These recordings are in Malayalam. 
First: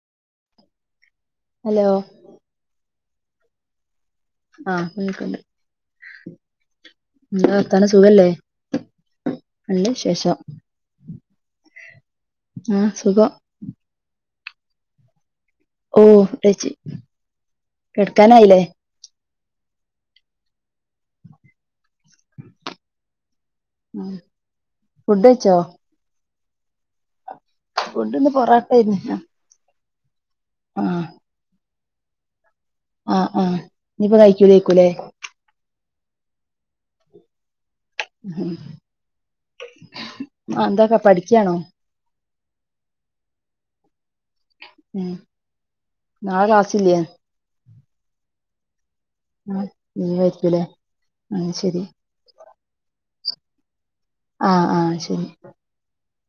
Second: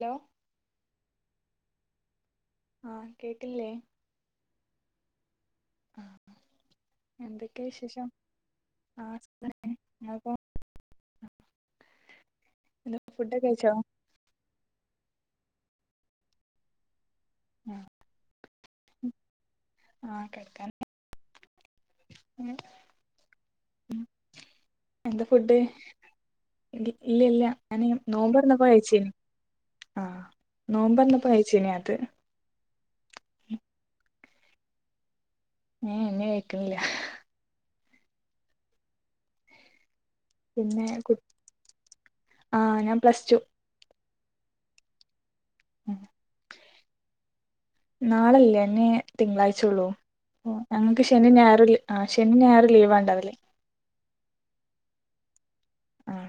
ഹലോ ഹലോ ആഹ് കേട്ടില്ലേ ആഹ വിക്ക എന്തൊക്കെയാ വിശേഷം നല്ല ആപ്പോ വിശേഷം ആ ആഹ് എന്ത സുഖം ഫുഡ്ൊക്കെ കഴിച്ചോ ഫുഡ്‌ കയ്ച്ചു കിടക്കാണണയീലെ ആഹ കേൾക്കന്നെ ആഹ് എന്താ ഫുഡ് ഫുഡയ്ച്ചോ ഇല്ല ഇല്ല ഞാന ഫുഡ്ന്ന് നോമ്പർന്നപ്പോ പൊറാട്ടേര്ന്ന് കയ്ച്ചീനി ആഹ് ആഹ് നോമ്പർന്നപ്പോ കഴ്ച്ചീനി അത്‌ ആഹ് ആഹ് ഇ നിപ്പ കഴിക്കൂലക്കൂല്ലേ ഏ എന്നെ കഴിക്കുന്നില്ല എന്താക്കാ പഠിക്കാണോ ആ ഞാൻ പ്ലസ് ടു ഉം ന ക്‌ളാസ്സല്ലേ നാളല്ലേന്നെ ആഹ് തിങ്കളാഴ്ചയള്ളൂ ഓ ലീവായിരിക്കൂല്ലേ ഞങ്ങൾക്ക് ശനി അത് ഞായ റും ശരി ആ ശനി ഞായ ലീവ്േണ്ട അതില്ലേ ആഹ ആഹ ശരി ആഹ്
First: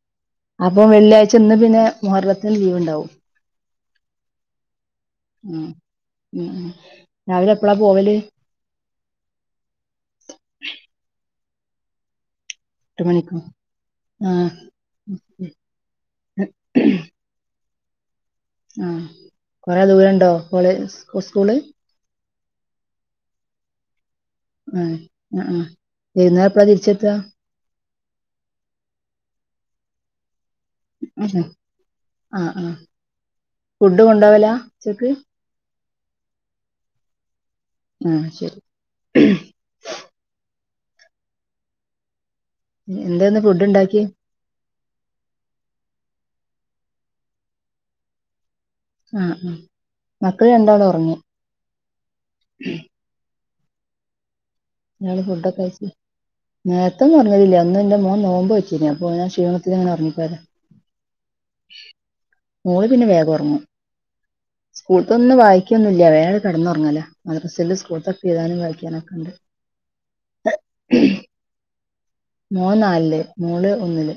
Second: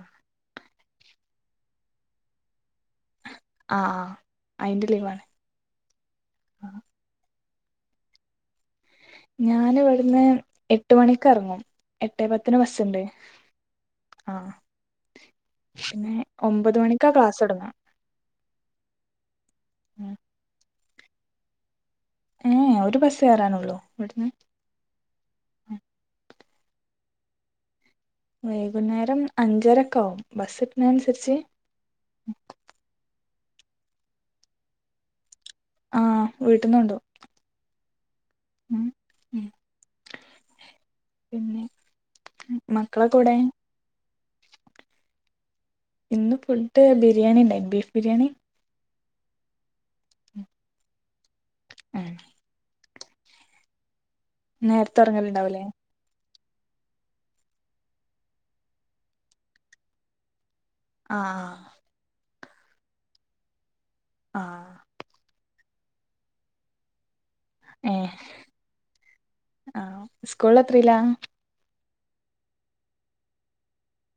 അപ്പൊ വെള്ളിയാഴ്ച ഇന്ന് പിന്നെ മുഹർളത്തിന് ലീവ ഉണ്ടാവും ആ ആ് അയിന്റെ ലീവാണ് ഉ ഉ ഉ രാവിലെ എപ്പഴാ പോവല് ഞൻ ഇവിടുന്ന് എട്ട് മണിക്ക് ഇറങ്ങും എട്ടേ പത്തിന് ബസ്സുണ്ട് എട്ട് മണിക്കോ ആഹ ആഹ് പിന്നെ ഒമ്പത് മണിക്കാ ക്ലാസ് തുടങ്ങ ആ കൊറെ ദൂര ഉണ്ടോ കോള സ്കൂള് ഏ ഒരു ബസ്സ് കയറാാനുള്ളൂ ഇവിടുന്ന് ആ ആ ആവൈന്നേരം എപ്പളാ തിരിച്ചെത്ത വൈകുന്നേരം അഞ്ചരക്ക ആവും ബസ്സ് ഇട്ടുന്ന അനുസരിച്ച് ആഹ് ആഹ് ഫുഡ് കൊണ്ടാവല ഉച്ചക്ക് ആഹ വീട്ടന്നുണ്ടോവും ആഹ ശരി പിന്നെ മക്കളെകോവിടെ എന്തേന്ന് ഫുഡ് ഉണ്ടാക്കിയേ ഇന്ന് ഫുഡ് ബിരിയാണി ഉണ്ടാക്കി ബീഫ് ബിരിയാണി ആഹ ആ മക്കള് രണ്ടാലും ഉറങ്ങി ആഹ [unintelligible] നേരത്തെ ഫുഡ്‌ ഒക്കെ ഒറങ്ങലുണ്ടാവൂലേ കയ്ച്ചു നേരെത്തെ ഒന്നും ഉറങ്ങില്ല ന്ന് എന്റെ മോൻ നോമ്പ് നൊട്ടീന് അപ്പോ അയ്‌ന്റെ ക്ഷീണത്തിൽ അങ്ങനെ ഉറങ്ങിപ്പോരാ ആഹ ആഹ മോള് പിന്നെ വേഗം ഉറങ്ങു ആഹ് സ്കൂളത്തൊന്ന് വായി കിക്കൊന്നുമ ഇല്ല വേറെ വയ്ക്കൊന്നുള്ള വേഗം കടന്നറങ്ങല്ലേ മദ്രസൽ സ്കൂത്തൊക്കെ്താനും കളിക്കാനൊക്കെ ഉണ്ട് ആഹ സ്കൂള അത്രല്ലാ മോൻ നാലില് മോൾ ഒന്നില്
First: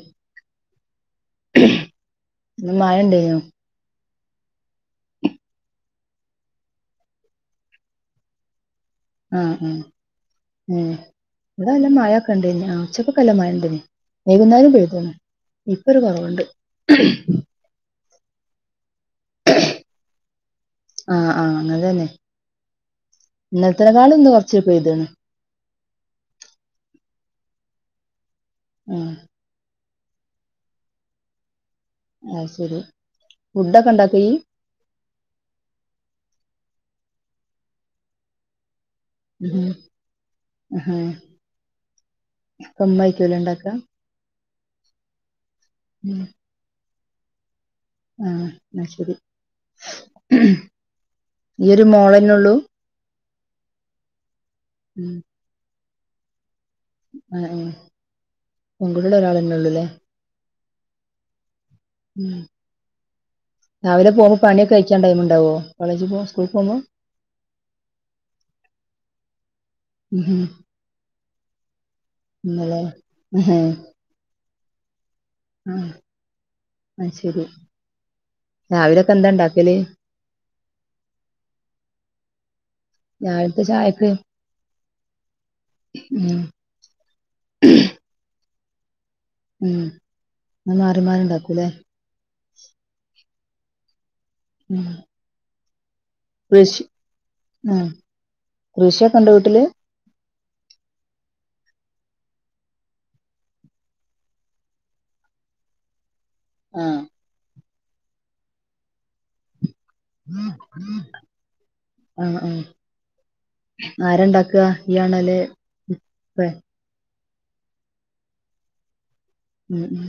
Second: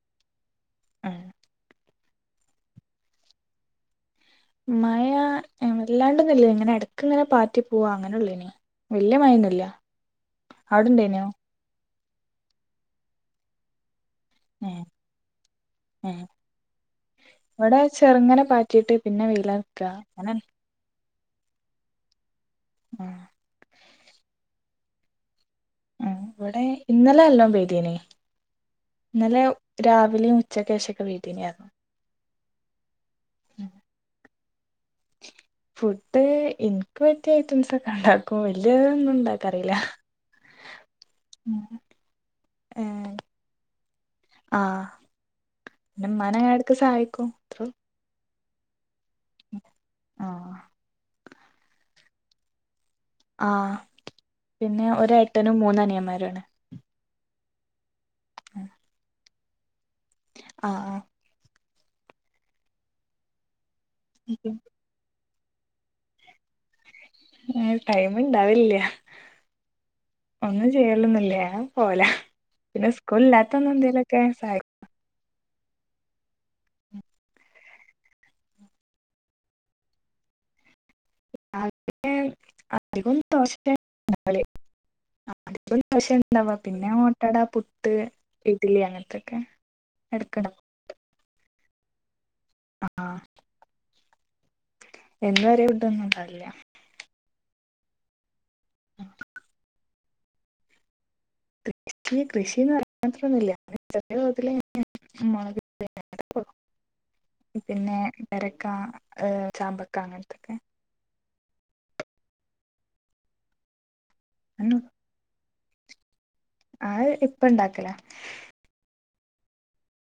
പിന്നെ മഴ ണ്ടെയിണോ മഴ വല്ലാണ്ടൊന്നും ഇല്ല ഇങ്ങനെ ഇടക്ക ഇങ്ങനെ പാറ്റി പോവാ അങ്ങനെള്ളു ഇന ആ ഉ ഇണ്ടേനോ ഉവ്ടെ ല്ല മഴ ക്കണ്ട ആ ഉച്ചക്കൊക്കെ നല്ല മഴ ണ്ടെയിനി ഏ വൈകുന്നേരം പെയ്തേൻ ഇപ്പൊ ഒരു ഏ കുറവുണ്ട് ഇവിടെ ചെറുങ്ങനെ പാറ്റിട്ട് പിന്നെ വെയിലറക്ക അങ്ങനെ ആഹ ആഹ് അങ്ങത തന്നെ ഉ ഒന്ന് കുറച്ച പോയതാണ് ഉ ഇവിടെ ഇന്നലെ അല്ലോ പ്രേദീനെ ആ ഇന്നലെ രാവിലെയും ഉച്ച ക്കെശൊക്കെ പെയ്തീനി പറഞ്ഞു ആഹ ശെരി ഫുഡൊക്കെ ഇണ്ടാക്കയി ഫുഡ് എനിക്ക് പറ്റിയ ഐറ്റംസ് ഒക്കെ ഉണ്ടാക്കും വല്ല്യ ഉം ഒന്നുണ്ടാക്കറിയില്ല അപ്പൊ മ്മ ആയിരിക്കും ണ്ടാകുക? ആഹ പിന്നെ മ്മാനെ ഞാനിടക്ക് സഹായിക്കും അത്ര- ആ ന്ന ശരി ആഹ് ഈ ഒരു മോളന്നെ ഉള്ളു? ആഹ പിന്നെ ഒരു എട്ടനും മൂന്ന് അനിയന്മാരാണ് ആ പെകുട്ടി ഒരാളന്നെ ഉള്ളല്ലേ? ആഹ ആഹ ഉം രാവിലെ പോകുമ്പോ പണിയൊക്കെ കഴിച്ചാണ്ട ടൈം - വോ കോളേജ്മ്പോക്കുമ്പോ സ്കൂൾ പോകുമോ ടൈമിണ്ടാവില്ല ഉം ഒന്നും ചെയ്യലൊന്നുല്ല പോല ഇന്നലെ പിന്നെ സ്കൂളില്ലാത്ത അന്ന് എന്തെലൊക്കെ സഹായിക്കും ആഹ ആ ശരി രാവിലൊക്കെ എന്താ ഉണ്ടാക്കല് അ അധികം ദോശ രാവിലത്തെ ചായക്ക് ണ്ടാവൽ [inaudible] പശം ഉം ഇണ്ടവാ പിന്നെ ഓട്ടടാ പുട്ട് ഇഡ്ലി അങ്ങനത്തെ ഉം അ മാറി മാറി ഉണ്ടാക്കൂല്ലേ ആഹ ഉം എന്നും ഒരേ ഫുടൊന്നും ഉണ്ടാവില്ല ഉം കൃഷിയൊക്കെ ഉണ്ടോ വീട്ടില്? കൃഷി കൃഷിന്ന് പറയാൻ മാത്രമൊന്നുമില്ല ചെറിയ തോതിൽ മുളക് [inaudible] ആഹ് പിന്നെ പേരക്ക, ചാമ്പക്ക അങ്ങനത്തൊക്കെ അ ആഹ് ആരണ്ടാക്ക ഈ ആണേൽ ആ ഇപ്പ ഇണ്ടാക്കല ഉം ഉ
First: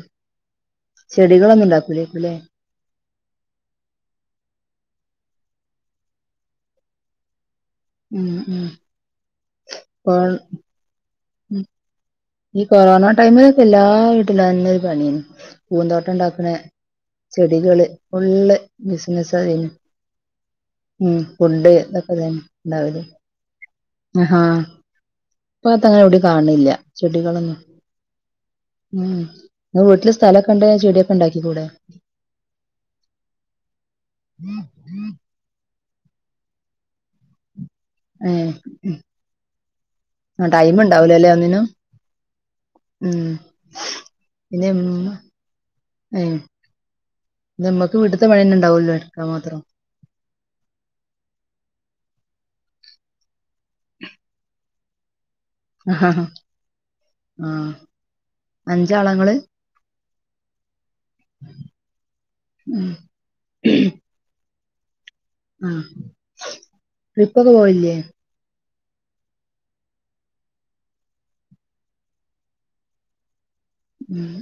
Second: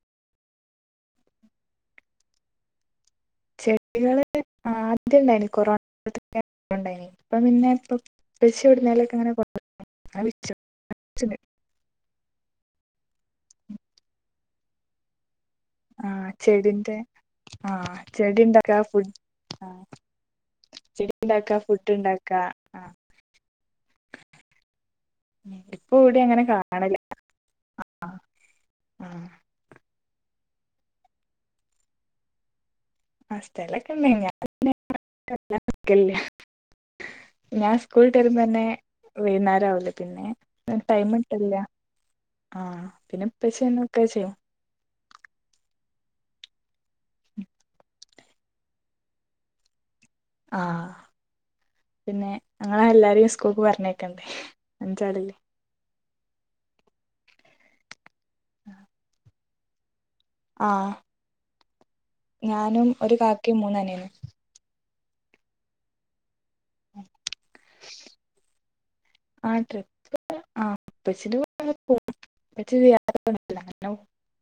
ചെടികളൊന്നുണ്ടാക്കൂല യ്കുലേ ചെടികള് ആദ്യം ഉണ്ടായി കൊറോണത്തണ്ടായി ഇപ്പ പിന്നെ അപ്പൊ പ്പച്ചി എവിടുന്നേലൊക്കെ കൊണ്ടെന്നരും ഫാൾ ചിന് ഈ കൊറോണ ടൈമിലൊക്കെ എല്ലാ വീട്ടിലും അതന്നെ ഒരു പണിയെന് പൂന്തോട്ടം ആഹ് ഉണ്ടാക്കണ ചെടിന്റെ ചെടികള് ആഹ് ചെടി ഫുള്ള് ഇണ്ടാക്കാ ഫുഡ് ബിസിനസേനു ആഹ് ചെടി ഉം ഇണ്ടാക്കാ ഫുഡ് ഫുഡ്തൊക്കെ തെന്നെ ഇണ്ടാക്കാ ആഹ് ഉണ്ടാവൽ ആഹ് പ്പ ത ഇപ്പൊ അങ്ങനെ എവിട ഇവിടെ കാണണില്ല കാണല്ല ചെടികളന്നെ ആ ഉം വീട്ടിൽ സ്ഥലണ്ട് ചെടിയൊക്കെ ഉണ്ടാക്കി കൂടെ? ആ സ്ഥലൊക്കെണ്ട ഞാൻ പിന്നെ വല്ലാതെ നിക്കലില്ല സ്കൂൾ വിട്ട് വരുമ്പോ തന്നെ ഏഹ് വൈുന്നാരാവൂല്ലേ പിന്നെ ടൈം ഉണ്ടാവൂലല്ലേ കിട്ടലില്ല ഒന്നിനും ആഹ പിന്നെ ഉം ഇപ്പച്ചി ന്നെ ഒക്കെ ചെയ്യും ഉം നമ്മക്ക് വീട്ടത്തെ പണിന്നെ ഇണ്ടാവല്ലോ എടുക്കാ മാത്രം ആഹ് പിന്നെ ഞങ്ങാളെല്ലാരെയും സ്കൂൾക്ക് പറഞ്ഞേക്കണ്ടേ അഞ്ചാളില്ലേ ആഹാ ആഹ് അഞ്ചാളാങ്ങള് ആഹ് ഞാനും ഉം ഒരു കാക്കയും മൂന്നനിയനും ആഹ ട്രിപ്പൊക്കെ പോകാലില്ലേ ആ ട്രിപ്പ് ആ പ്പച്ചിന്റെ കൂടെ പോകും പ്പച്ചി സിയാറ ഉം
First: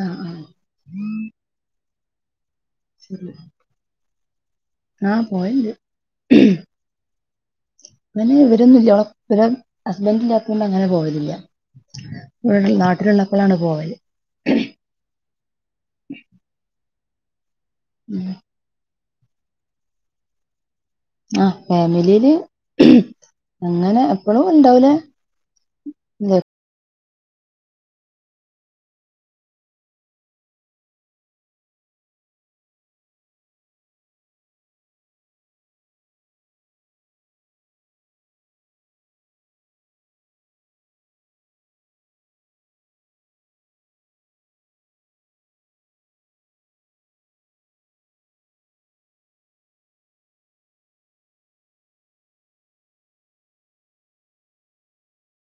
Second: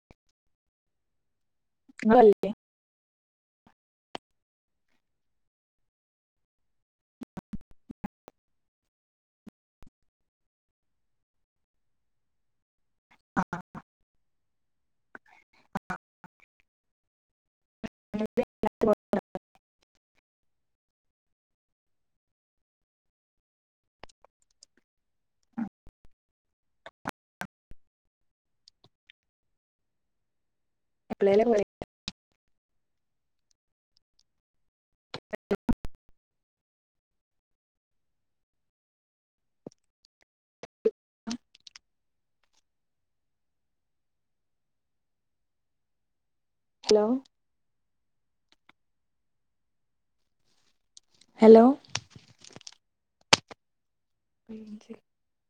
ആ ആ ങ്ങളല്ലേ ശരി ആ പോയൽണ്ട് ങ്ങനെ ഇവരൊന്നും ഓളെ വരെ ഹസ്ബൻ ഇല്ലാത്തൊണ്ട് അങ്ങനെ പോയലില്ല [unintelligible] നാട്ടിലുള്ളപ്പളാണ് പോവല് ഉം ആ ഫാമിലിയില് അങ്ങനെ എപ്പഴും ണ്ടാവൂല എപ്പ്ളേലും [unintelligible] [inaudible] ഹലോ ഹലോ [unintelligible]